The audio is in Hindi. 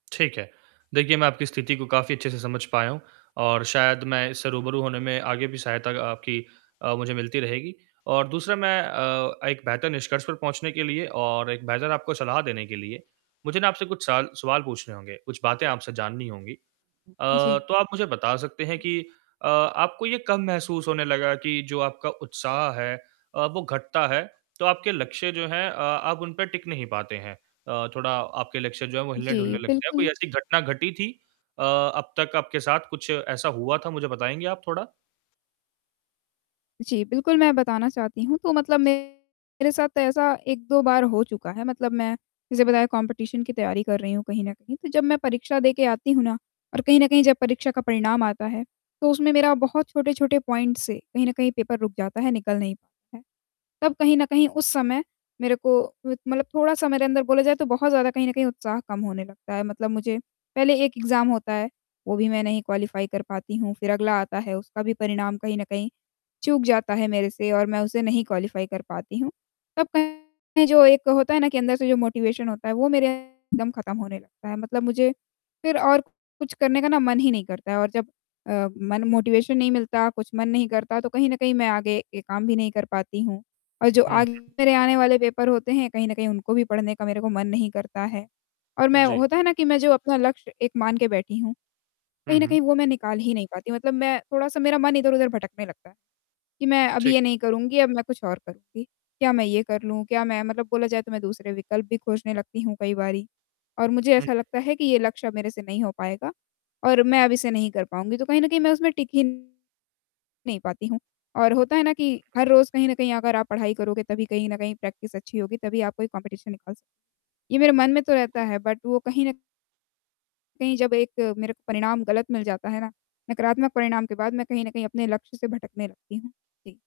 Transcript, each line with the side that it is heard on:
right: ठीक है। देखिए, मैं आपकी स्थिति को काफ़ी अच्छे से समझ पाया हूँ और शायद मैं इससे रूबरू होने में आगे भी सहायता आपकी अ, मुझे मिलती रहेगी। और दूसरा मैं अ, एक बेहतर निष्कर्ष पर पहुँचने के लिए और एक बेहतर आपको सलाह देने के लिए मुझे ना आपसे कुछ सवाल सवाल पूछने होंगे, कुछ बातें आपसे जाननी होंगी। अ,
left: जी।
right: तो आप मुझे बता सकते हैं कि अ, आपको ये कब महसूस होने लगा कि जो आपका उत्साह है अ, वो घटता है, तो आपके लक्ष्य जो हैं अ, आप उन पे टिक नहीं पाते हैं अ, थोड़ा आपके लक्ष्य जो हैं, वो हिलने-डुलने
left: जी,
right: लगते हैं, कोई
left: बिल्कुल।
right: ऐसी घटना घटी थी अ, अब तक आपके साथ कुछ ऐसा हुआ था मुझे बताएँगे आप थोड़ा?
left: जी, बिल्कुल मैं बताना चाहती हूँ तो मतलब मेरे साथ ऐसा 1-2 बार हो चुका है, मतलब मैं जैसे बताया कम्पटीशन की तैयारी कर रही हूँ कहीं न कहीं, तो जब मैं परीक्षा देके आती हूँ ना और कहीं न कहीं जब परीक्षा का परिणाम आता है, तो उसमें मेरा बहुत छोटे-छोटे पॉइंट से कहीं न कहीं पेपर रुक जाता है, निकल नहीं पाता है। तब कहीं न कहीं उस समय मेरे को मतलब थोड़ा-सा मेरे अंदर बोला जाए, तो बहुत ज़्यादा कहीं न कहीं उत्साह कम होने लगता है, मतलब मुझे पहले एक एग्ज़ाम होता है वो भी मैं नहीं क्वालीफाई कर पाती हूँ। फ़िर अगला आता है उसका भी परिणाम कहीं न कहीं चूक जाता है मेरे से और मैं उसे नहीं क्वालीफाई कर पाती हूँ। तब कहीं जो एक होता है ना कि अंदर से जो मोटिवेशन होता है, वो मेरे एकदम ख़त्म होने लगता है। मतलब मुझे फ़िर और कुछ करने का ना मन ही नहीं करता और जब अ, मन मोटिवेशन नहीं मिलता, कुछ मन नहीं करता तो कहीं न कहीं मैं आगे काम भी नहीं कर पाती हूँ। और जो
right: हुँ,
left: आगे
right: हुँ।
left: मेरे आने वाले पेपर होते हैं कहीं न कहीं उनको भी पढ़ने का मेरे को मन नहीं करता है और मैं
right: जी।
left: होता है ना कि मैं जो अपना लक्ष्य एक मान के बैठी हूँ,
right: हुँ,
left: कहीं न
right: हुँ।
left: कहीं वो मैं निकाल ही नहीं पाती, मतलब मैं थोड़ा-सा मेरा मन इधर-उधर भटकने लगता है, कि मैं अब
right: ठीक है।
left: ये नहीं करूँगी, अब मैं कुछ और करूँगी। क्या मैं ये कर लूँ? क्या मैं मतलब बोला जाए तो मैं दूसरे विकल्प भी खोजने लगती हूँ कई बारी। और मुझे
right: हुँ,
left: ऐसा
right: हुँ।
left: लगता है कि ये लक्ष्य अ, मेरे से नहीं हो पाएगा और मैं अब इसे नहीं कर पाऊँगी तो कहीं न कहीं मैं उसमें टिक ही नहीं पाती हूँ। और होता है ना कि हर रोज़ कहीं न कहीं अगर आप पढ़ाई करोगे, तभी कहीं न कहीं प्रैक्टिस अच्छी होगी, तभी आप कोई कम्पटीशन निकाल सकोगे। ये मेरे मन में तो रहता है बट वो कहीं न कहीं जब एक मेरे को परिणाम ग़लत मिल जाता है ना, नकारात्मक परिणाम के बाद मैं कहीं न कहीं अपने लक्ष्य से भटकने लगती हूँ।